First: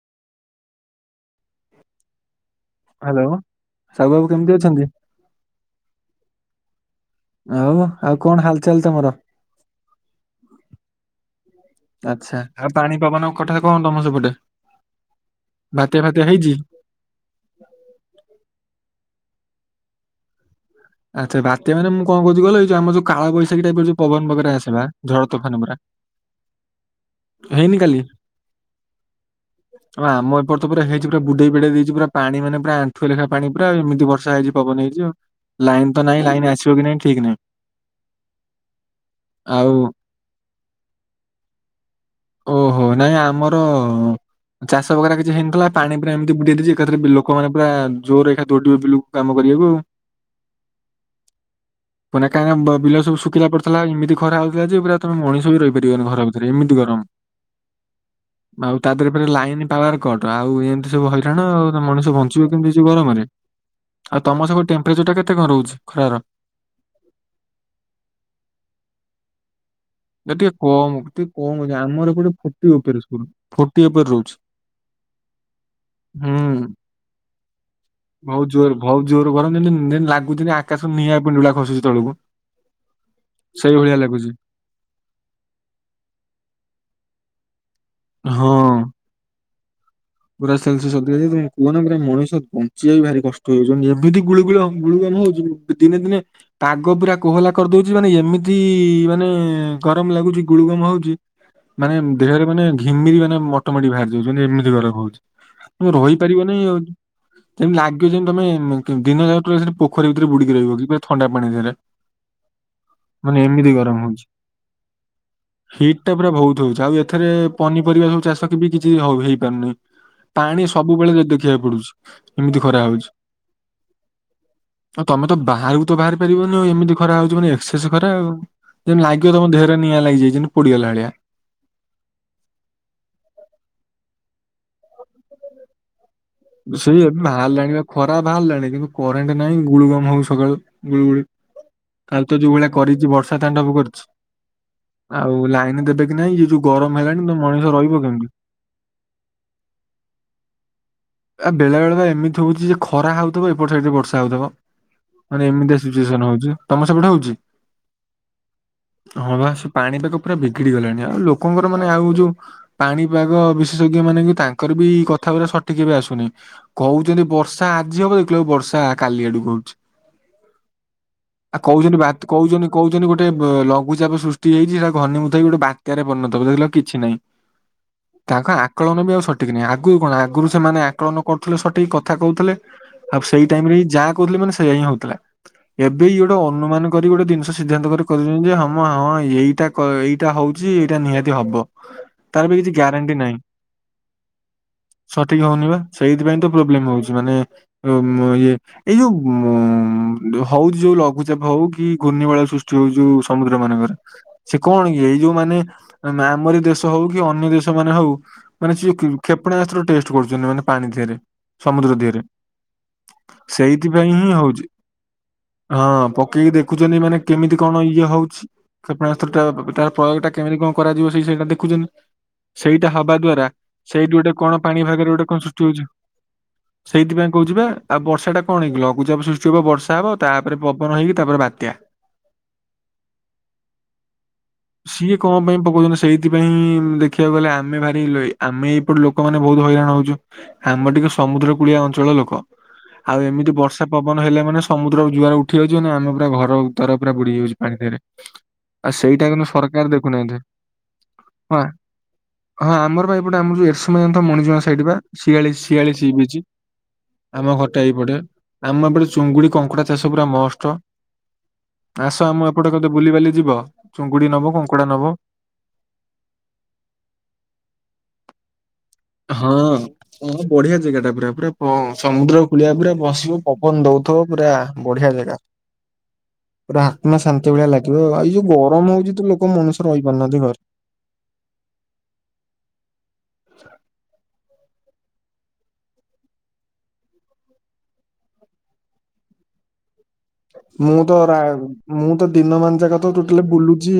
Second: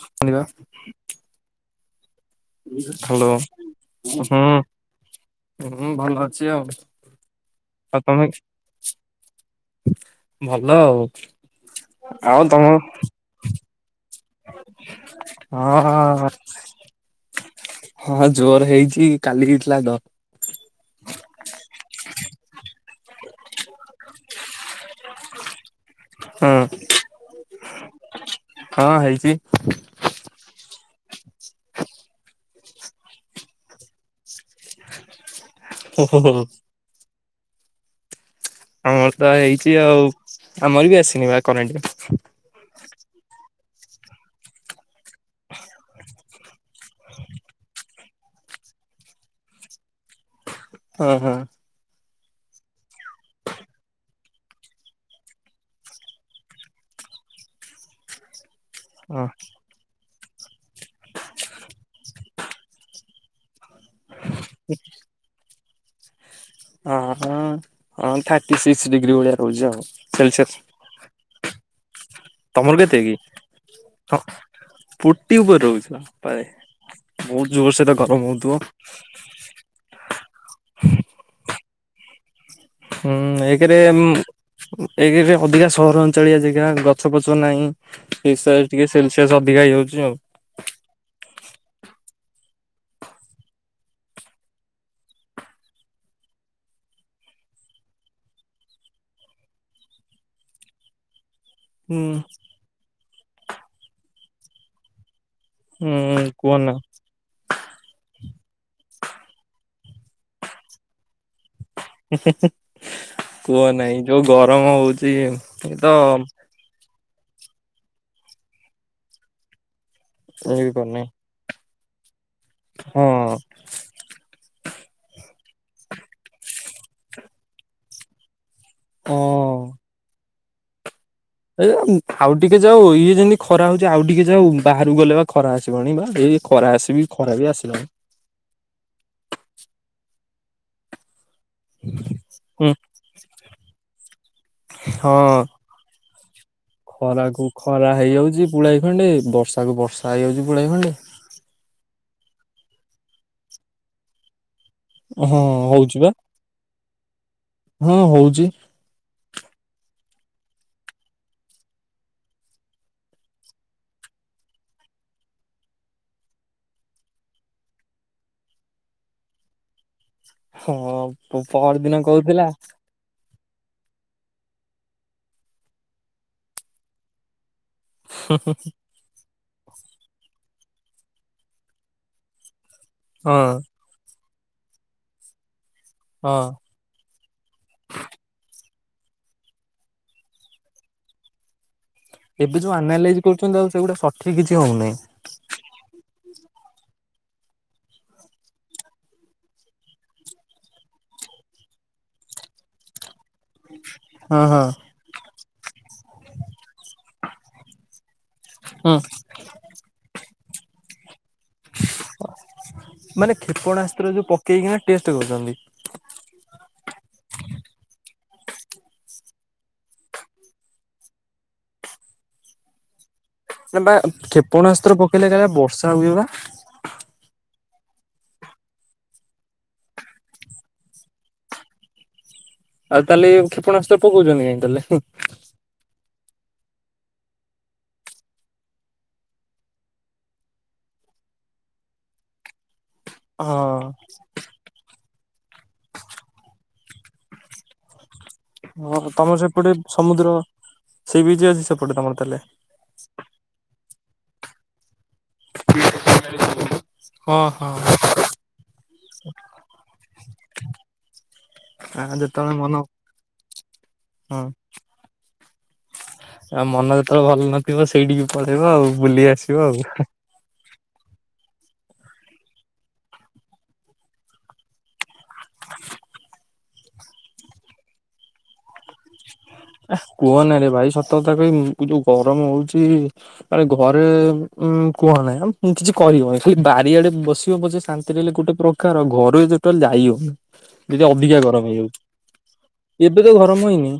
ଶୁଣିବା। [inaudible] ହ୍ୟାଲୋ ସାହୁ ବାବୁ ହୁଁ। କେମିତି ଅଛନ୍ତି? ହୁଁ ଭଲ ଅଛି ଆଉ ଆଉ ଆଉ ତମେ? କଣ ହାଲଚାଲ ତମର? ଭଲ ଆଉ ଆଚ୍ଛା ଆଉ ପାଣି ପବନ କଥା କଣ ତମ ସେପଟେ ବାତିଆ ହଁ ଫାତିଆ ହେଇଛି? ହଁ ଜୋରେ ହେଇଛି କାଲି ହେଇଥିଲା ଡ ଆଚ୍ଛା ବାତ୍ୟା ମାନେ ମୁଁ କଣ କହୁଛି କହିଲ ଏ ଆଛା ବାତ୍ୟା ମାନେ ମୁଁ କଣ କହୁଛି କହିଲ ଯଉ ଆମ ଯୋଉ କାଳବୈଶାଖି ଟାଇପର ଯୋଉ ପବନ ବଗେରା ଆସିଲା ଝଡ ତୋଫାନ ପୁରା ହଁ ହେଇନି କାଲି ହଁ ହେଇଛି ଆମ ଏ ଆମ ଏପଟେ ତ ପୁରା ହେଇଛି ପୁରା ବୁଡେଇ ବିଡେଇ ଦେଇଛି ପୁରା ପାଣି ମାନେ ପୁରା ଆଣ୍ଠୁଏ ଲେଖା ପାଣି ପୁରା ଏମିତି ବର୍ଷା ହେଇଛି ପବନ ହେଇଛି ଆଉ ଲାଇନ୍ ତ ନାହିଁ ଲାଇନ ଆସିବ କି ନାଇଁ ଠିକ ନାହିଁ? ଆମର ତ ହେଇଛି ଆଉ ଆମର ବି ଆସିନି ବା କରେଣ୍ଟ। ଓହୋ ନାଇଁ ଆମର ଚାଷ ବଗେରା କିଛି ହେଇନଥିଲା ପାଣି ପୁରା ଏମିତି ବୁଡେଇ ଦେଇଛି। ଏକାଥରେ ଲୋକମାନେ ପୁରା ଜୋର ଏକା ଦୌଡିବେ ବିଲକୁ କାମ କରିବାକୁ। ହୁଁ ହୁଁ। ମାନେ କଣ ବିଲ ସବୁ ଶୁଖିଲା ପଡିଥିଲା ଏମିତି ଖରା ହଉଥିଲା ଯେ ପୁରା ତମେ ମଣିଷ ବି ରହିପାରିବନି ଘର ଭିତରେ ଏମିତି ଗରମ [inaudible] ଆଉ ତା ଦେହରେ ହଁ ଫେରେ ଲାଇନ ପାୱାର କଟ ଆଉ ଏମିତି ସବୁ ହଇରାଣ ମଣିଷ ବଞ୍ଚିବ କେମିତି ଏ ଯୋଉ ଗରମରେ? ଆଉ ତମର ସବୁ ଟେମ୍ପରେଚରଟା କେତେ କଣ ରହୁଛି ଖରାର? ହଁ ହଁ ଥାର୍ଟି ସିକ୍ସ ଡିଗ୍ରୀ ଭଳିଆ ରହୁଛି ଆଉ ଟିକେ ସେଲସିୟସ୍ କମ ଟିକେ କମ ରହୁଛି ଆମର ଏପଟେ ଫୋର୍ଟି ତମର ଉପରେ କେତେ କି ସ୍କୁଲ ଫୋର୍ଟି ଉପରେ ରହୁଛି ଫୋର୍ଟି ଉପରେ ରହୁଛି ବାପାରେ ହୁଁ ବହୁତ ଜୋରସେ ଖ ବହୁତ ଜୋର ବହୁତ ଜୋର ଗରମ ଯେମତି ଯେମିତି ଲାଗୁଛି ଆକାଶ ନିଆଁ ପିଣ୍ଡୁଳା ଖସୁଛି ତଳକୁ। ହୁଁ ଏକରେ ସେଇଭଳିଆ ଲାଗୁଛି ଏକରେ ଅଧିକା ସହର ଅଞ୍ଚଳିଆ ଜେଗା ଗଛ ପଛ ନାହିଁ ଏ ସେ ହଁ। ଟିକେ ସେ ଶେଷ ଅଧିକା ହେଇଯାଉଛି ଆଉ। ପୁରା ସେଲସିଅସ ଅଧିକା [unintelligible] କୁହନା ପୁରା ମଣିଷ ବଞ୍ଚିବା ବି ଭାରି କଷ୍ଟ ହେଯାଉଚି ଏମିତି ଗୁଳୁଗୁଳ ଅ ଗୁଳୁମ [unintelligible] ହଉଚି ଦିନେ ଦିନେ ପାଗ ପୁରା କୋହଲା କରିଦଉଚି ମାନେ ଏମିତି ମାନେ ଗରମ ଲାଗୁଚି ଗୁଳୁଗମ ହଉଚି ହୁଁ ମାନେ ଦେହରେ ମାନେ ଘିମିରି ମାନେ ମୋଟ ମୋଟି ବାହାରି ଯାଉଛି ମାନେ ଏମିତି ଗରମ ହଉଚି। ହୁଁ କୁହ ରହିପାରିବନାଇଁ ନା ଆଉ। ଯେମିତି ଲାଗିବ ଯେମିତି ତମେ ମ କ ଦିନ ଯାକ ସେ ପୋଖରୀ ଭିତରେ ବୁଡିକି ରହିବ କି ଥଣ୍ଡା ପାଣି ଧିଅରେ। [inaudible] ମାନେ ଏମିତି ନାହିଁ ଗରମ ଯୋଉ ହଉଚି ଗରମ ହଉଛି। ଏ ତ ହିଟ ଟା ପୁରା ବହୁତ ହଉଚି। ଆଉ ଏଥରେ ପନିପରିବା ସବୁ ଚାଷ କେ ବି କିଛି ହଉ ହେଇପାରୁନି। ପାଣି ଇଏ କରୁନି ସବୁବେଳେ ଦେଖିବାକୁ ପଡୁଚି ଏମିତି ଖରା ହଁ ହଉଚି। ଆଉ ତମେ ତ ବାହାରକୁ ତ ବାହାରି ପାରିବନି ଆଉ ଏମିତି ଖରା ହଉଚି ମାନେ ଏକ୍ସସେସ ଖରା। ଯେମତି ହଁ। ଲାଗିବ ତମ ଦେହରେ ନିଆଁ ଲାଗିଯାଇଚି ଯେମିତି ପୋଡିଗଲା ଭଳିଆ। ଏ ଆଉ ଟିକେ ଯାଉ ଇଏ ଯେମିତି ଖରା ହଉଚି ଆଉ ଟିକେ ଯାଉ ବାହାରକୁ ଗଲେ ବା ଖରା ଆସିବଣିି ବା ଏଇ ଖରା ଆସିବି ସେଇ ଏବେ ଖରା ବି ବାହାରିଲାଣି ବା ଆସିଲାଣି ଖରା ବାହାରିଲାଣି କିନ୍ତୁ କରେଣ୍ଟ ନାହିଁ ଗୁଳୁଗମ ହଉ ସକାଳୁ ଗୁଳୁଗୁଳି। କାଲି ତ ଯୋଉ ଭଳିଆ ହୁଁ କରିଚି ବର୍ଷା ତାଣ୍ଡବ କରିଚି। ଆଉ ହଁ। ଲାଇନ ଦେବେ କି ନାଇଁ ଇଏ ଯୋଉ ଗରମ ହେଲାଣି ତ ଖରାକୁ ମଣିଷ ଖରା ରହିବ କେମିତି? ହେଇଯାଉଛି ପୁଳାଏ ଖଣ୍ଡେ ବଷାକୁ ବର୍ଷା ହେଇଯାଉଚି ପୁଳାଏ ଖଣ୍ଡେ। ଆ ବେଳେ ବେଳେ ବା ଏମିତି ହଉଚି ଯେ ଖରା ହଉଥିବ ଏପଟ ସାଇଟରେ ବର୍ଷା ହଉଥିବ। ହଁ ମାନେ ଏମିତିଆ ହଉଛି ବା ସିଚୁଏସନ ହଉଚି। ତମ ସେପଟେ ହଉଚି? ହଁ ହଉଛି ହଁ ବା ସେ ପାଣି ପାାଗ ପୁରା ବିଗିଡି ଗଲାଣି ଆଉ ଲୋକଙ୍କର ମାନେ ଆଉ ଯୋଉ ପାଣିପାଗ ବିଶେଷଜ୍ଞ ମାନେ ବି ତାଙ୍କର ବି କଥାଗୁରା ସ ଠିକ୍ ବି ଆସୁନି କହୁଛନ୍ତି ବର୍ଷା ଆଜି ହବ ଦେଖିଲା ବେଳକୁ ଆ ବର୍ଷା କାଲି ଆଡକୁ ହଉଚି। ହଁ ପହର ଦିନ କହୁଥିଲା କହୁଚନି ଗୋଟେ ଲଘୁଚାପ ସୃଷ୍ଟି ହେଇଚି ସେଇଟା ଘନୀଭୂତ ହେଇକି ଗୋଟେ ବାତ୍ୟାର ପରିଣତ ହେବ। ଦେଖିଲା ବେଳକୁ କିଛି ନାହିଁ। ତାଙ୍କ ଆକଳନ ବି ଆଉ ସଠିକ ନାହିଁ। ଆଗରୁ କଣ ଆଗ ଆଗରୁ ସେମାନେ ଆକଳନ କରୁଥିଲେ ସଠିକ କଥା କହୁଥିଲେ ଆଉ ସେଇ ହଁ। ଟାଇମରେ ହିଁ ଯାହା କହୁଥିଲେ ମାନେ ସେୟା ହିଁ ହଉ ଲା ଏବେ ଇଏ ହଁ। ଗୋଟେ ଅନୁମାନ କରି ଗୋଟେ ଜିନିଷ ସିଦ୍ଧାନ୍ତ କରି କଇଦଉଚନ୍ତି ଯେ ହଁ ମ ହଁ ଏଇଟା ଏଇଟା ହଉଚି ଏଇଟା ନିହାତି ହବ। ତାର ବି ଏବେ କିଛି ଯୋଉ ଗ୍ୟାରେଣ୍ଟି ଆନାଲାଇଜ ନାହିଁ କରୁଚନ୍ତି ଆଉ ସେଗୁଡା ସଠିକ କିଛି ହଉନାହିଁ। ସଠିକ ହଉନି ବା ସେଇଥିପାଇଁ ତ ପ୍ରୋବ୍ଲେମ ହଉଛି ମାନେ ଓ ମୋ ଇଏ ଏଇ ଯୋଉ ଉଁ ହଉଛି ଯୋଉ ଲଘୁଚାପ ହଉ କି ଘୂର୍ଣ୍ଣିବଳୟ ସୃ ଷ୍ଟି ହୋଉ ଯୋଉ ସମୁଦ୍ରମାନଙ୍କରେ ହଁ ସେ ହଁ କଣ କି ଏଇ ଯୋଉ ମାନେ ଆମରି ଦେଶ ହଉ କି ଅନ୍ୟ ଦେଶ ମାନେ ହଉ ମାନେ ସିଏ ହୁଁ। କ୍ଷେପ ଟେଷ୍ଟ କରୁଚନ୍ତି ମାନେ ପାଣି ଦିହରେ। ସମୁଦ୍ର ଦିହରେ ମାନେ କ୍ଷେପଣାସ୍ତ୍ର ସେଇଥିପାଇ ଯୋଉ ହିଁ ହଉଚି ପକେଇକିନା ଟେଷ୍ଟ କରୁଛନ୍ତି। ହଁ ପକେଇକି ଦେଖୁଛନ୍ତି ମାନେ କେମିତି କଣ ଇଏ ହଉଚି। କ୍ଷେପଣାସ୍ତ୍ର ଟା ତା ପ୍ରୟୋଗଟା କେମିତି କଣ କରାଯିବ ସେଇ ସେଇଟା ଦେଖୁଚନ୍ତି। ସେଇଟା ହବା ଦ୍ଵାରା ବା କଣ ପାଣି କ୍ଷେପଣାସ୍ତ୍ର ଭାଗରେ ଗୋଟେ ପକେଇଲେ କଣ କାଳେ ସୃଷ୍ଟି ହଉଛି ବର୍ଷା ହୁଏବା? ସେଇଥିପାଇଁ କହୁଚି ବା ଆଉ ବର୍ଷାଟା କଣକି ଲଘୁଚାପ ସୃଷ୍ଟି ହବ ବର୍ଷା ହବ ତାପରେ ପବନ ହେଇକି ତାପରେ ବାତ୍ୟା। ଆଉ ତାହେଲେ କ୍ଷେପଣାସ୍ତ୍ର ପକଉଚନ୍ତି କାଇଁ ତାହାଲେ? ମେଇ ପକଉଚନ୍ତି ସେଇ ଥି ପାଇଁ ଉଁ ଦେଖିଆକୁ ଗଲେ ଆମେ ଭାରି [unintelligible] ଆମେ ଏପଟ ଲୋ କମାନେ ବହୁତ ହଇରାଣ ହଉଚୁ ଆମେ ଟିକେ ସମୁଦ୍ର କୁଳିଆ ଅଞ୍ଚଳ ଲୋକ। ଆଉ ଏମିତି ବର୍ଷା ହଁ ପବନ ହେଲେ ମାନେ ସମୁଦ୍ରରୁ ଜୁଆର ଉଠି ଆଉଚି ନା ଆମେ ପୁରା ଘର ଦ୍ବାର ପୁରା ବୁଡି ଯାଉଛି ପାଣି ଦିହରେ। ହଁ ତମର ସେପଟେ ସମୁଦ୍ର ଦେଖୁନାହାନ୍ତି ସି ବିଚ୍ ହଁ ଅଛି ସେପଟେ ତମର ତାହେଲେ। ହଁ ଆମର ବା ଏଇପଟେ ଆମର ଯୋଉ ଏରସମା ଜାଣିଥିବ ମଣିଜମା ସାଇଟ ବା ଶିଆଳି ଶିଆଳି ସି ବିଚ୍ ହଁ ଆମ ହଁ ଘରଟା ଏଇପଟେ। ଆମ ଏପଟେ ଚୁଙ୍ଗୁଡି କଙ୍କଡା ଚାଷ ପୁରା ମଷ୍ଟ। ଆ ଆସ ଆମ ଯେତେବେଳେ ମନ ଏପଟେ କେବେ ବୁଲିିବାଲି ଯିବ ଚୁଙ୍ଗୁଡି ହଁ। ନବ କଙ୍କଡା ନବ। ଆଉ ମନ ଯେତବଳେ ଭଲ ନଥିବ ସେଇଟିକି ପଲେଇବ ଆଉ ବୁଲି ହଁ ଆସିବ ଆଉ ହେଁ ହଁ ବଢିଆ ଜେଗାଟା ପୁରା ପୁରା ପ ସମୁଦ୍ରକୂଳିଆ ପୁରା ବସିବ ପବନ ଦଉଥିବ ପୁରା ବଢିଆ ଜେଗା। [inaudible] ପୁରା ଆତ୍ମା ଶାନ୍ତି ଭଳିଆ ଲାଗିବ ଆଉ ଏଇ ଯୋଉ ଗରମ ହଉଚି ତୁ ଲୋକ ମଣି ହେ କୁହନାରେ ଭାଇ ସତ କଥା କହିବି ଯୋଉ ଗରମ ହଉଚି। ଆରେ ଘରେ ଉ କୁହ ନାଇଁ କିଛି କରିବନି ଖାଲି ବାରିଆଡେ ବସିବ ପଛେ ଶାନ୍ତିରେ ହେଲେ ଗୋଟେ ପ୍ର କାହାର ଘରୁକୁ ଟୋଟାଲ ଯାଇ ହଉନି। ମୁଁ ଯଦି ତ ରା ଅଧିକା ଗରମ ହେଇଯାଉଛି ମୁଁ ତ ଦିନମାନ ଯାକ ତ ଏବେ ଟୋଟାଲ ଗରମ ହେଇନି ବୁଲୁଚି।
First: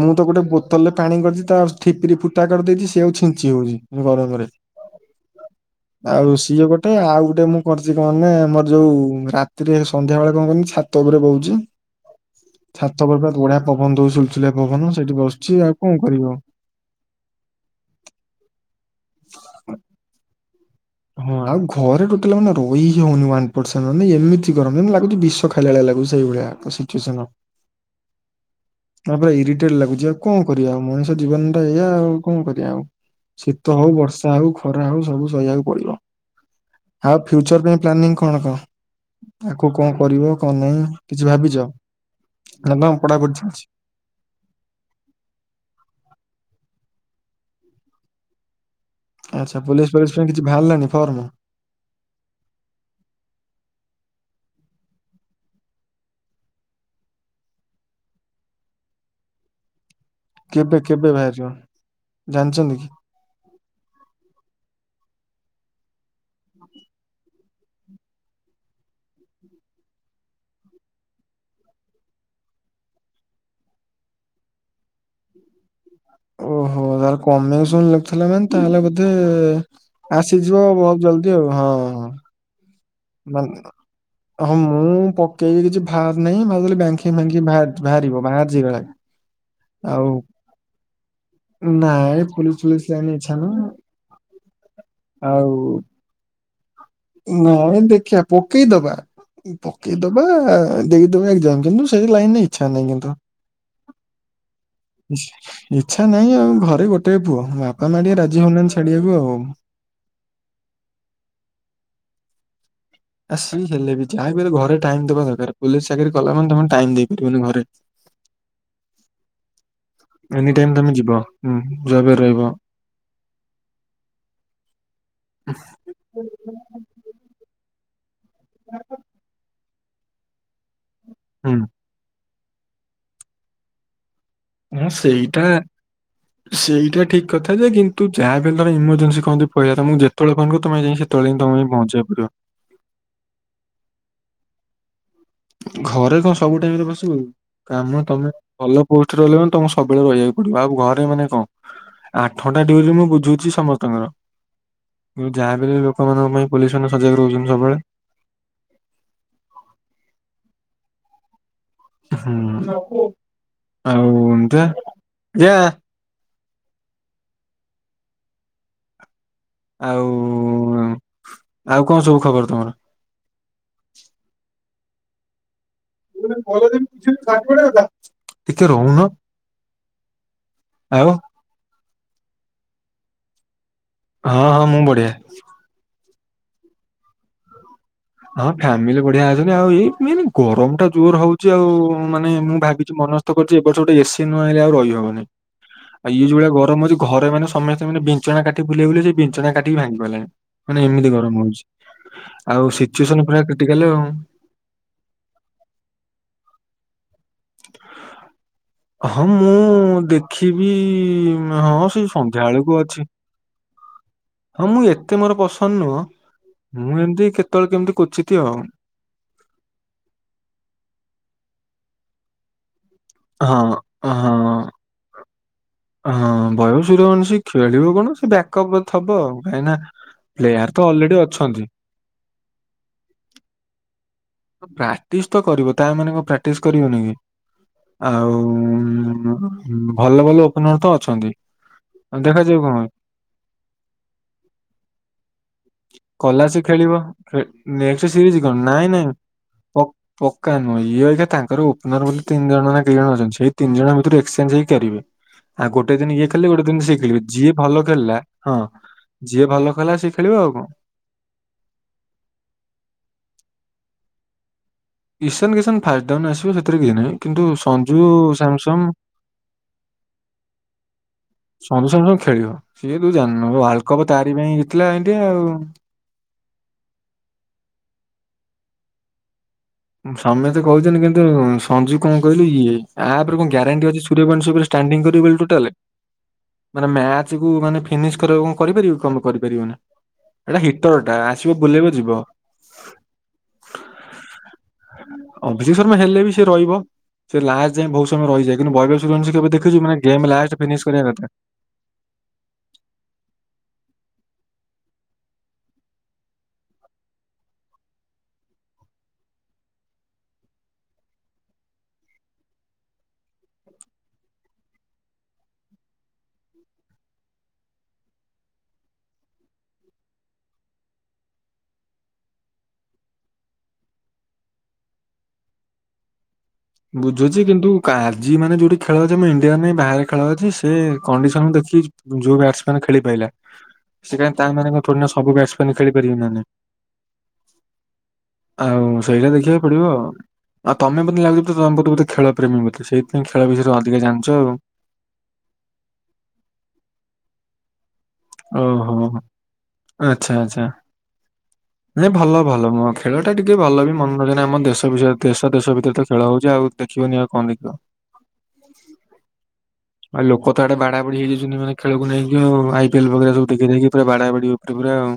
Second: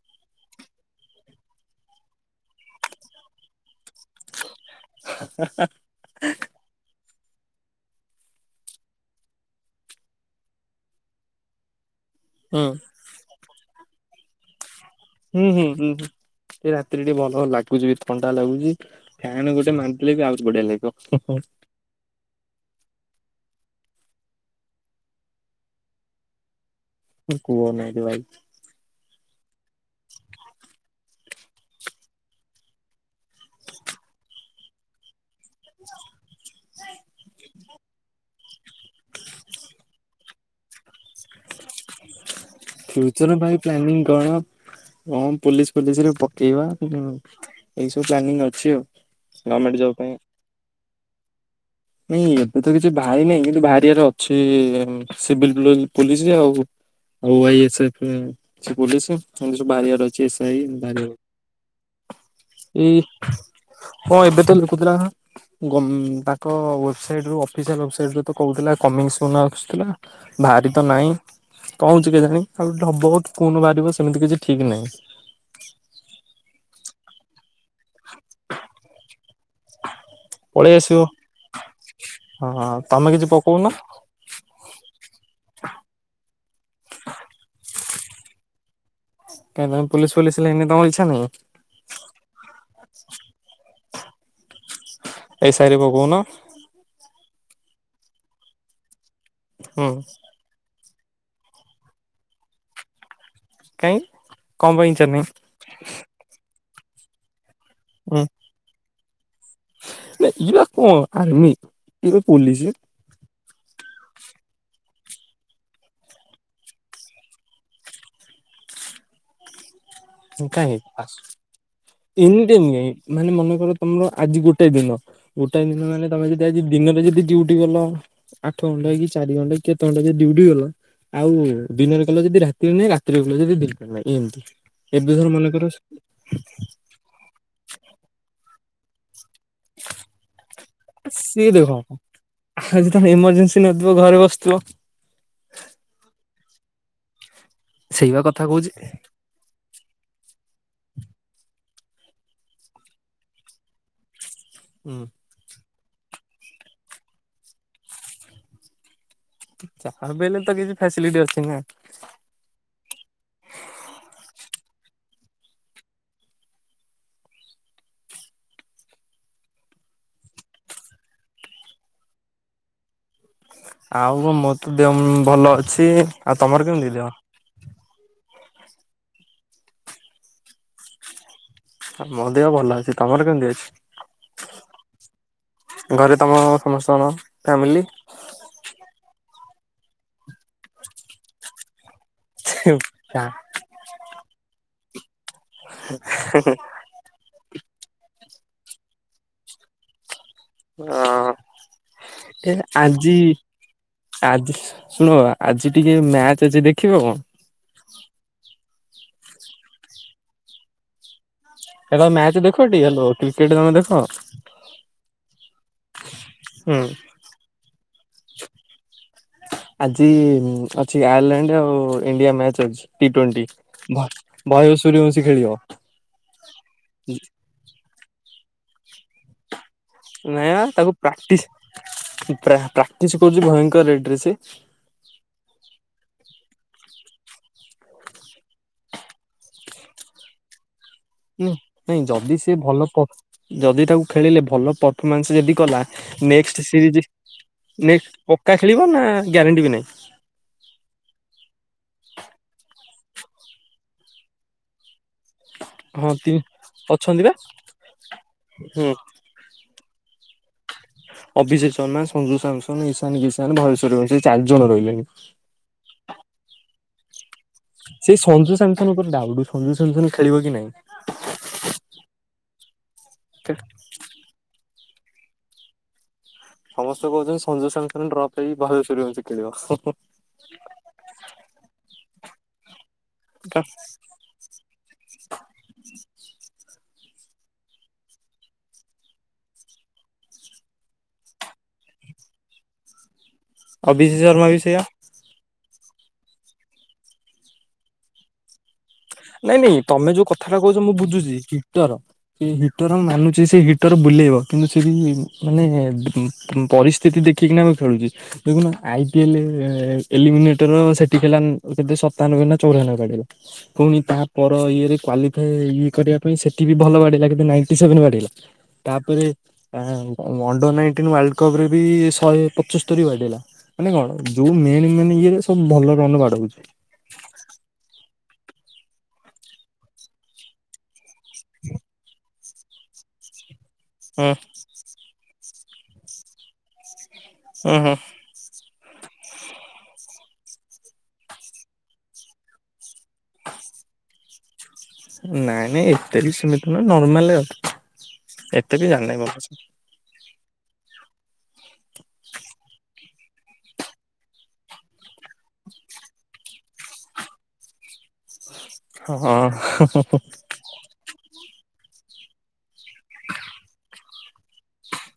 ମୁଁ ତ ଗୋଟେ ବୋତଲ ରେ ପାଣି କରିଚି ତା ଠିପି ରେ ଫୁଟା କରିଦେଇଛି ସେୟା କୁ ଛିଞ୍ଚି ହଉଚି ଯୋଉ ଗରମରେ। ହା ହା। ଆଉ ସିଏ ଗୋଟେ ଆଉ ଗୋଟେ ମୁଁ କରିଚି କଣ ନା ମୋର ଯୋଉ ରାତିରେ ସନ୍ଧ୍ୟାବେଳେ କଣ କହନି ଛାତ ଉପରେ ବଉଚି। ହୁଁ। ଛାତ ଉପରେ ପୁରା ବଢିଆ ପବନ ଦଉଚି ସୁ ସୁଲିଆ ପବନ ସେଇଠି ବ ହୁଁ ବସଛି ହୁଁ ଆଉ ହୁଁ କଣ ହୁଁ କରିବ। ଏ ରାତିରେ ଟିକେ ଭଲ ଲାଗୁଛି ବି ଥଣ୍ଡା ଲାଗୁଚି। ଫ୍ୟାନ୍ ଗୋଟେ ମୁଁ ଆଣିଥିଲି ବି ଆହୁରି ବଢିଆ ଲାଗିବ ହୁଁ ହଁ ହୁଁ। ଆଉ ଘରେ ଟୋଟାଲ ମାନେ ରହି ହଉନି ୱାନ୍ ପର୍ସେଣ୍ଟ ମାନେ ଏମିତି ଗରମ ଯେମିତି ଲାଗୁଚି ବି ବିଷ ଖାଇଲା ଭଳିଆ ଲାଗୁଚି ସେଇଭଳିଆ କ କୁହ ନାଇଁରେ ଭାଇ। ହଁ ବା ଇରିଟେଡ୍ ଲାଗୁଛି ଆଉ କଣ କରିଆ ଆଉ ମଣିଷ ଜୀବନ ଟା ଏଇଆ ଆଉ କଣ କରିଆ ଆଉ। ଶୀତ ହଉ ବର୍ଷା ହଉ। ଖରା ହଉ ସବୁ ସହିଆକୁ ପଡିବ ଆଉ ଫ୍ୟୁଚର ପାଇଁ ପ୍ଲାନିଂ କଣ କଣ? ଆଗୁକୁ କଣ କରିବ କଣ ନାଇଁ କିଛି ଭାବିଚ? ଫ୍ୟୁଚର ପାଇଁ ପ୍ଲାନିଂ କଣ? ହଁ ପୋଲିସ ଫୋଲିସ ରେ ପକେଇବା ଉଁ ଏଇ ସବୁ ପ୍ଲାନିଂ ଅଛି ଆଉ। ଆଚ୍ଛା ଗଭର୍ଣମେଣ୍ଟ ଜବ ପୋଲିସ ଫୋଲିସ ପାଇଁ କିଛି ବାହାରାଲାଣି ଫର୍ମ। ନାଇଁ ଏବେ ତ କିଛି ବାହାରି ନେଇଁ କିନ୍ତୁ ବାହାରିିବାର ଅଛି ସିଭିଲ୍ [unintelligible] ପୋଲିସ ଯେ ଆଉ ଓ ଆଇ ଏସ୍ ଏଫ୍ ପୋଲିସ ଏନ୍ତି ସବୁ ବାହାରିଆର ଅ ଚି ଏସ ଆଇ କେବେ କେବେ ବାହାରିବ ଜାଣିଛନ୍ତି କି? ବାହାରିବାର ଏଇ ହଁ ଏବେ ତ ଲୋକ [inaudible] ଗ ତାଙ୍କ ୱେବସାଇଟ ରୁ ଅଫିସିଆଲ ୱେବସାଇଟରେ ତ କହୁଥିଲା କମିଙ୍ଗ ସୁନ୍ ଆସୁଥିଲା। ବାହାରି ତ ନାଇଁ। କଣ ହଉଚି କେଜାଣି ଆଉ ବହୁତ କଉନ ବାହାରିବ ସେମିତି କିଛି ଠିକ୍ ନାଇଁ। ଓହୋ ତାରେ କମିଂ ସୂନ୍ ନଥିଲା ମାନେ ତାହେଲେ ବୋଧେ ଆସିଯିବ ଆଉ ବହୁତ ଜଲଦି ଆଉ ହଁ। ହଁ ହଁ ଆଉ ତମେ କିଛି ମାନେ ପକଉନ। ହଁ ମୁଁ ପକେଇବି କିଛି ବାହାରି ନାହିଁ ଭାବିଲି ବ୍ୟାଙ୍କିଙ୍ଗ ଫଙ୍କିଙ୍ଗ ବାହାରିବ ବାହାରିଛି କାଳେ। କାଇଁ ତମେ ପୋଲିସ ଫୋଲିସ ଲାଇନ ତମ ଇଚ୍ଛା ନାହିଁ। ନାଇ ପୋଲିସ ଫୋଲିସ ଲାଇନ ରେ ଇଚ୍ଛା ନାହିଁ। ଏ ସାଇ ରେ ପକାଉନ। ନାଇଁ ଦେଖିବା ପକେଇଦବା ହୁଁ ପକେଇଦବା ଆ ଦେଇଦବା ଏଜାମ କିନ୍ତୁ ସେଇ ଲାଇନ ଇଛା ନାହିଁ କିନ୍ତୁ। କାହିଁ କଣ ପାଇଁ ଇଚ୍ଛା ନାହିଁ ଇଚ୍ଛା ନାହିଁ ଆଉ ଘରେ ଗୋଟେ ପୁଅ। ବା ମାମା ଟିକେ ରାଜି ହଉନାହାନ୍ତି ଛାଡିବାକୁ ଆଉ। ନା ଏ ବା କଣ ଆର୍ମି ଇଏପା ପୋଲିସ। ଆ ସି ହେଲେ ବି ଯାହା ବିି ହେଲେ ଘରେ ଟାଇମ ଦେବା ଦରକାର ପୋଲିସ ଚାକିରି କଲା ମାନେ ତମେ ଟାଇମ ଦେଇପାରିବନି ଘରେ। କାଇଁକି ଯା ବେ। ଏନି ଟାଇମ୍ କାଇଁ ମାନେ ମାନେକର ତମର ଆଜି ଗୋଟେ ଦିନ। ଗୋଟାଏ ଦିନ ମାନେ ତମେ ଯଦି ଆଜି ଦିନରେ ଯଦି ଡିୟୁ ଟି ଗଲ। ଆଠ ଘଣ୍ଟା କି ଚାରି ଘଣ୍ଟା କେତେ ଘଣ୍ଟା ଯଦି ଡି ୟୁ ଟି ଗଲ। ଆଉ ହୁଁ ଦିନରେ କଲ ଯଦି ରାତିରେ ନାହିଁ ରାତିରେ କଲ ଯଦି ଦିନନାହିଁ ଏମିତି। ହଁ ଏବେ ଧର ସେଇଟା ମନେକର ସେଇଟା ଠିକ କଥା ଯେ କିନ୍ତୁ ଯାହା ବି ହେଲୋ ଇମର୍ଜେନ୍ସି କୁହନ୍ତି। ମୁଁ ତମକୁ ଯେତେବେଳେ ଫୋନ କରିବି ତମେ ଯାଇଁ ସେଟ୍ ସିଏ ତମ ଦେଖ ପହଞ୍ଚିବା ପାଇଁ ପଡିବ। ଆଜି ତ ଏଇମରଜେନ୍ସି ନଥିବ ଘରେ ବସିଥିବ। ଘରେ ସବୁ କଣ ବସିବ କି ତାହା ନୁହ ସେଇବା ତମେ କଥା କହୁଛି ଭଲ ପୋଷ୍ଟରେ ରହିଲ ତମେ ସବୁବେଳେ ରହବାକୁ ଆଉ ଘରେ ମାନେ କଣ ଆଠଟା ଡିଉରି ମୁଁ ବୁଝୁଛି ସମସ୍ତଙ୍କର। ହୁ। ଯାହା ବି ଲୋକମାନଙ୍କ ପାଇଁ ପୋଲିସ ମାନ ସଜାଗ ରହୁଛନ୍ତି ସବୁବେଳେ। ଯାହା ବେଲେ ତ କିଛି ଫ୍ୟାସିଲିଟି ଅଛି ନା? ହୁ ଆଉ ଏଇନ୍ତିଆ। ଆଉ ଆଉ କଣ ସବୁ ଖବର ତମର? ଆଉ କଣ ମୋ ଦିଏମ୍ ଭଲ ଅଛି। ଆଉ ତମର କେମିତି ଦେହ? [unintelligible] ଟିକେ ରହୁନ ଆଉ। ମୋ ଦେହ ଭଲ ଅଛି ତମର କେମିତି ଅଛି? ହଁ ହଁ ମୁଁ ବଢିଆ। ଘରେ ତମ ସମସ୍ତଙ୍କ ଫ୍ୟାମିଲି? ହଁ ଫ୍ୟାମିଲି ବଢିଆ ଅଛନ୍ତି ଆଉ। ଏଇ ଗରମ ଟା ଜୋର ହଉଚି ଆଉ। ମୁଁ ମାନେ ମୁଁ ହଁ ଭାବୁଚି ମନୋସ୍ଥ କରିଚି ଏ ବର୍ଷ ଗୋଟେ ଏସି ନ ଆଇଲେ ଆଉ ରହିହବନି। ଏଇ ଯୋଉ ଭଳିଆ ଗରମ ହେଉଛି ଘରେ ମାନେ ସମସ୍ତେ ମାନେ ବିଛନା କାଠୀ ବୁଲେଇ ବୁଲେ ସେ ବିଛନା କାଠୀ ଭାଙ୍ଗିଗଲାଣି। ମାନେ ଏମିତି ଗରମ ହଉଛି। ଏ ଆଉ ଆଜି ସିଚୁଏସନ ପୁରା କ୍ରିଟିକାଲ ଆଉ। ଆଜି। ଶୁଣ ବାବା ଆଜି ଟିକେ ମ୍ୟାଚ ଯିଏ ଦେଖିବ କଣ? ହଁ ମୁଁ ଦେଖିବି ହଁ ସେ ହେଲୋ ମ୍ୟାଚ ଦେଖ ଟି ସନ୍ଧ୍ୟାବେଳକୁ ହେଲୋ ଅଛି। କ୍ରିକେଟ ତମେ ଦେଖ? ହଁ ମୁଁ ଏତେ ମୋର ପସନ୍ଦ ନୁହଁ ହୁଁ ମୁଁ ଏମିତି କେତେବେଳେ କେମିତି କୁଚିତି ଆଉ। ଆଜି ଅଛି ଆୟାରଲାଣ୍ଡ ଆଉ ଇଣ୍ଡିଆ ମ୍ୟାଚ ଅଛି ଟି ଟ୍ବଣ୍ଟି। ହଁ ହଁ। ମହେଶ୍ୱରୀ ବଶୀ ଖେଳିବ। ହଁ ବୟସ ର ଅନୂଷି ଖେଳିବ କଣ ସେ ବ୍ୟକପରେ ଥବ ଆଉ କାଇଁକି ନା ପ୍ଲେୟାର ତ ଅଲରେଡି ଅଛନ୍ତି। ପ୍ରା ପ୍ରାକ୍ଟିସ କରୁଛି ଭୟଙ୍କର ରେଟେରେ ସେ ପ୍ରାକ୍ଟିସ ତ କରିବ ତା ମାନେ କଣ ପ୍ରାକ୍ଟିସ କରିବନି କି। ଆଉ ଭଲ ଭଲ। ମୁଁ ତ ଅଛନ୍ତି। ନାଇଁ ଆଉ ଯଦି ସେ ଦେଖାଯାଉ କଣ ଭଲ ହଉଛି। କପ୍ ଯଦି ତାକୁ ଖେଳିଲେ ଭଲ ତ। ହିମାଂଶୁ ଯଦି କଲା କଲାସି ନେକଷ୍ଟେ ଖେଳିବ ସିରିଯି ନେ ନେକ୍ସଟ ସିରିଜ କଣ ପକ୍କା ନାଇଁ ଖେଳିବ ନା। ନାଇଁ ଗ୍ୟାରେଣ୍ଟି ବି ପ- ନାଇଁ। ପକ୍କା ନୁହେଁ ଇଏ ହୋରିକା ତାଙ୍କର ଓପନର ବୋଲି ତିନି ଜଣ ନା କେଇ ଜଣ ଅଛନ୍ତି। ସେଇ ତିନି ଜଣ ଭିତରୁ ଏକ୍ସେ୍ଞ୍ଚେ ହେଇକେରିବେ। ଆଉ ଗୋଟେ ହଁ ଦିନି ଇଏ ତି ଖେଳିଲେ ଗୋଟେ ଦିନି ସେ ଖେଳିବେ ଅଛନ୍ତି ବା ଯିଏ ଭଲ ଖେଳିଲା ହଁ। ହୁଁ ଯିଏ ଭଲ କଲା ସିଏ ଖେଳିବ ଆଉ କଣ? ଅଭିଜେକ ଶର୍ମା ସଞ୍ଜୁ ସାମସନ ଇଶାନ କିଶାନ ଭହେଶ୍ୱର ସେ ଚାରି ଜଣ ରହିଲେଣି। ଇଶାନ କିଷାନ୍ ଫାଷ୍ଟ ଡାଉନ୍ ଆସିବ ସେଥିରେ କି ନାହିଁ କିନ୍ତୁ ଶୁ ସେଇ ସଞ୍ଜୁ ସାମସନ ଉପରେ ଡାଉଟ ସଞ୍ଜୁ ସମ୍ ସନ୍ ଖେଳିବ କି ନାଇଁ। ସଞ୍ଜୁ ସାନ୍ତୁନୁ ଖେଳିବ ସିଏ ତୁ ଜାଣିନୁ ୱାର୍ଲଡ କପ ତାରି ପାଇଁ ଜିତିଲା ଇଣ୍ଡିଆ ଆଉ। ସମସ୍ତେ କହୁଛନ୍ତି ସଞ୍ଜୁ ସାନ୍ତୁନୁ ଡ୍ରପ୍ ଦେଇ ବାଲେଶ୍ୱରୀ ହଛି ଖେଳିବା [unintelligible] ସମେତେ କହୁଛନ୍ତି କିନ୍ତୁ ସଞ୍ଜୁ କଣ କହିଲୁ ଇଏ ଆପରେ କଣ ଗ୍ୟାରେଣ୍ଟି ଅଛି। ସୁରିୟ ବଂଶି ଉପରେ ଷ୍ଟାଣ୍ଡିଙ୍ଗ କରିବେନି ଟୁଟାଲେ ମାନେ ମ୍ୟାଚ କୁ ମାନେ ଫିନିଶ କରିବା କଣ କରିପାରିବ କି କମ୍ କରିପାରିବ ନା। ଏଟା ହିଟର ଟା ଆସିବ ବୁଲେଇବ ଯିବ। ଆଉ ବିସି ଶର୍ମା ବି ସେଇୟା ଅଭିଷେକ ଶର୍ମା ହେଲେ ବି ସେ ରହିବ ସେ ଲାଷ୍ଟ ଯାଏ ବହୁତ ସମୟ ରହିଯାଏ କିନ୍ତୁ [unintelligible] [unintelligible] କେବେ ନାଇଁ ନାଇଁ ଦେଖୁଚୁ ମାନେ ତମେ ଗେ ଯୋଉ ଏମ୍ କଥାଟା ଲାଷ୍ଟ କହୁଛ ଫିନିଶ ମୁଁ କରିବା ବୁଝୁଛି କଥା। ହିଟର ସେ ହିଟର ମାନୁଛି ସେ ହିଟର ବୁଲେଇବ କିନ୍ତୁ ସେଠି ମାନେ ପରିସ୍ଥିତି ଦେଖିକିନା ମୁ ଖେଳୁଛି। ଦେଖୁନ ଆଇ ପିଏଲ ଏଲିମିନେଟର ସେଠି ହେଲା କେତେ ସତାନବେ ନା ଚଉରାନବେ ବାଡେଇଲା। [inaudible] ପୁଣି ତାପର ଇଏରେ କ୍ୱଵାଲିଫା ଇଏ କରିବା ପାଇଁ ସେଠି ବି ଭଲ ବାଢିଲା କିନ୍ତୁ ନାଇଣ୍ଟି ସେଭେନ ବା଼ଡେ ଇଲା ତାପରେ ଅଣ୍ଡର ନାଇଟିନ୍ ୱାର୍ଲଡ କପ ରେ ବି ଶହେ ପଚସ୍ତର ବାଡିଲା ମାନେ କଣ ଯୋଉ ମେନ୍ ମାନେ ଇଏରେ ସବୁ ଭଲ ରନ୍ ବାଡଉଛି। ବୁଝୁଛି କିନ୍ତୁ କାଜି ମାନେ ଯୋଉଠି ଖେଳ ଅଛି ମୁଁ ଇଣ୍ଡିଆ ନ ବାହାରେ ଖେଳ ଅଛି। ସେ କଣ୍ଡିସନ ଦେଖି ଯୋଉ ବ୍ୟାଟମ ଖେଳି ପଲା ସେ କ ହୁଁ ତା ମାନ ସୁ ବ ପ ଖେଳିପାରିବ ନାେ ହୁଁ ହୁଁ ଆଉ ସେଇଟା ଦେଖିବାକୁ ପଡିବ ଆ ଆଉ ତମେ ମୋତେ ଲାଗୁଛି ତମ ବୋେଳ ପ୍ରେମୀ ବୋେ ସେଇଥିାଇଁ ଖେଳଷରେ ଅଧିକ ଜାଣିଛ ଆଉ ନାଇଁ ନାଇଁ ଏତେ ବି ସେମିତି ନୁହଁ ନର୍ମାଲ ଏତେ ବି ଓହୋ ଜାଣହିଁ ଭଲଛ ଆଚ୍ଛା ଆଚ୍ଛା ହଁ ନାଇ ଭଲ ଭଲ ଖେଳ ଟା ଟିକେ ଭଲ ବି ମନୋରଞ୍ଜନ ଆମ ଦେଶ ବିରେ ଦେଶ ଦେଶ ଭିତରେ ତ ଖେଳ ହଉଛି ଆଉ ଦେଖିବନି ଆଉ କଣ ଦେଖିବ ଆଉ ଲୋକ ହଁ ଆଡେ ବାଡାଡି ହେଇଯାଇଛନ୍ତି ମାନ ଖେଳକୁ ନେଇକି, ଆଇ ପିଏଲ ବ ସବୁ ଦେଖି ଦେଇକି ପୁର ବାଡା ବାଡି ଉପ ପା ଆଉ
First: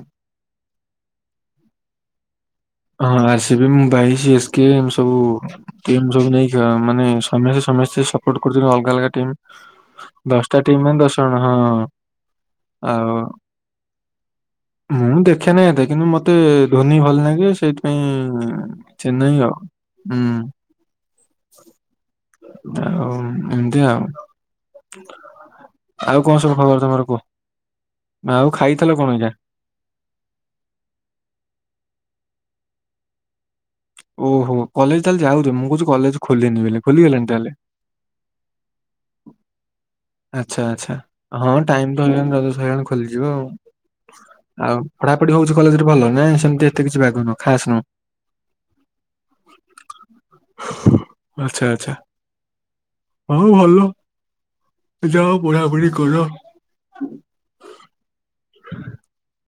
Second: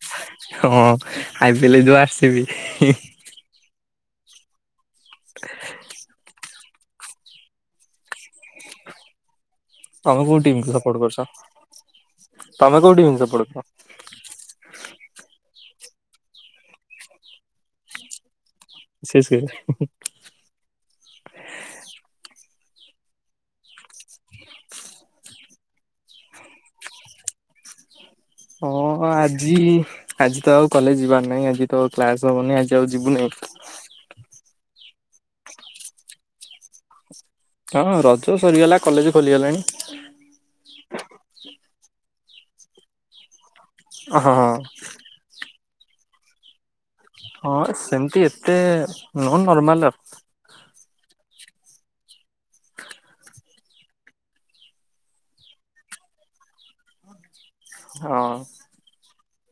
ହଁ ଆଇ ପି ଏଲେ [unintelligible] ଆସିବି। ହଁ ଆ ବି ମୁଁ ଏସ୍ କେ ସବୁ ସବୁ ନେଇି ଆ ମାନେ ସମସ୍ତେ ସମସ୍ତେ ସପୋର୍ଟ କରୁଛନ୍ତି ଅଲଗା ଅଲଗା ଟିମ୍ ତମେ କୋଉ ଦଶଟା ଟିମ୍ କୁ ଟିମ ସପୋର୍ଟ କରୁଛ ଦଶ ଜଣ ତମେ କୋଉ ଟିମ୍ କୁ ହଁ ସପୋର୍ଟ କର? ମୁଁ ଦେଖେ ନାହିଁ ଏତେ କିନ୍ତୁ ମତେ ଧୋନି ଭଲ ଲାଗେ ସେଇଥିପାଇଁ ଚେନ୍ନାଇ ହୁଁ। ଆଉ ଏମିତି ଆଉ। ଆଉ କଣ ସବୁ ଖବର ତମର କୁହ। ଆଉ ହଁ ଖାଇଥିଲ କଣ ଏଇଟା ଆଜି ଆଜି ତ ଆଉ କଲେଜ ଯିବାର ନାହିଁ ଆଜି ତ କ୍ଲାସ ହବନି ଆଜି ଆଉ ଯିବୁନିଁ। ଓହୋ କଲେଜ ତାହେଲେ ଯାଉଛଛି ମୁଁ କହୁଛି କଲେଜ ଖୋଲିଲିନି ବ ଖୋଲିଗଲାଣି ତାହେଲେ। ହଁ ରଜ ସରିଗଲା କଲେଜ ଖୋଲିଗଲାଣି। ଆଚ୍ଛା ଆଚ୍ଛା ହଁ ଟାଇମ୍ ତ ହେଇଗଲାଣି [unintelligible] ଖୋଲିଯିବ ଆଉ। ହ ହଁ ହଁ। ପଢାଢି ହଉଛି କଲେରେ ଭ ନାଁ ସେମତି ହଁ ସେମିତି ଏତେ ନୁହ ନର୍ମାଲ ଆଚଛା ଆଚଛା ହଁ ଭଲ। ଯାଅ ପଢାପଢ଼ି କର। ହଁ।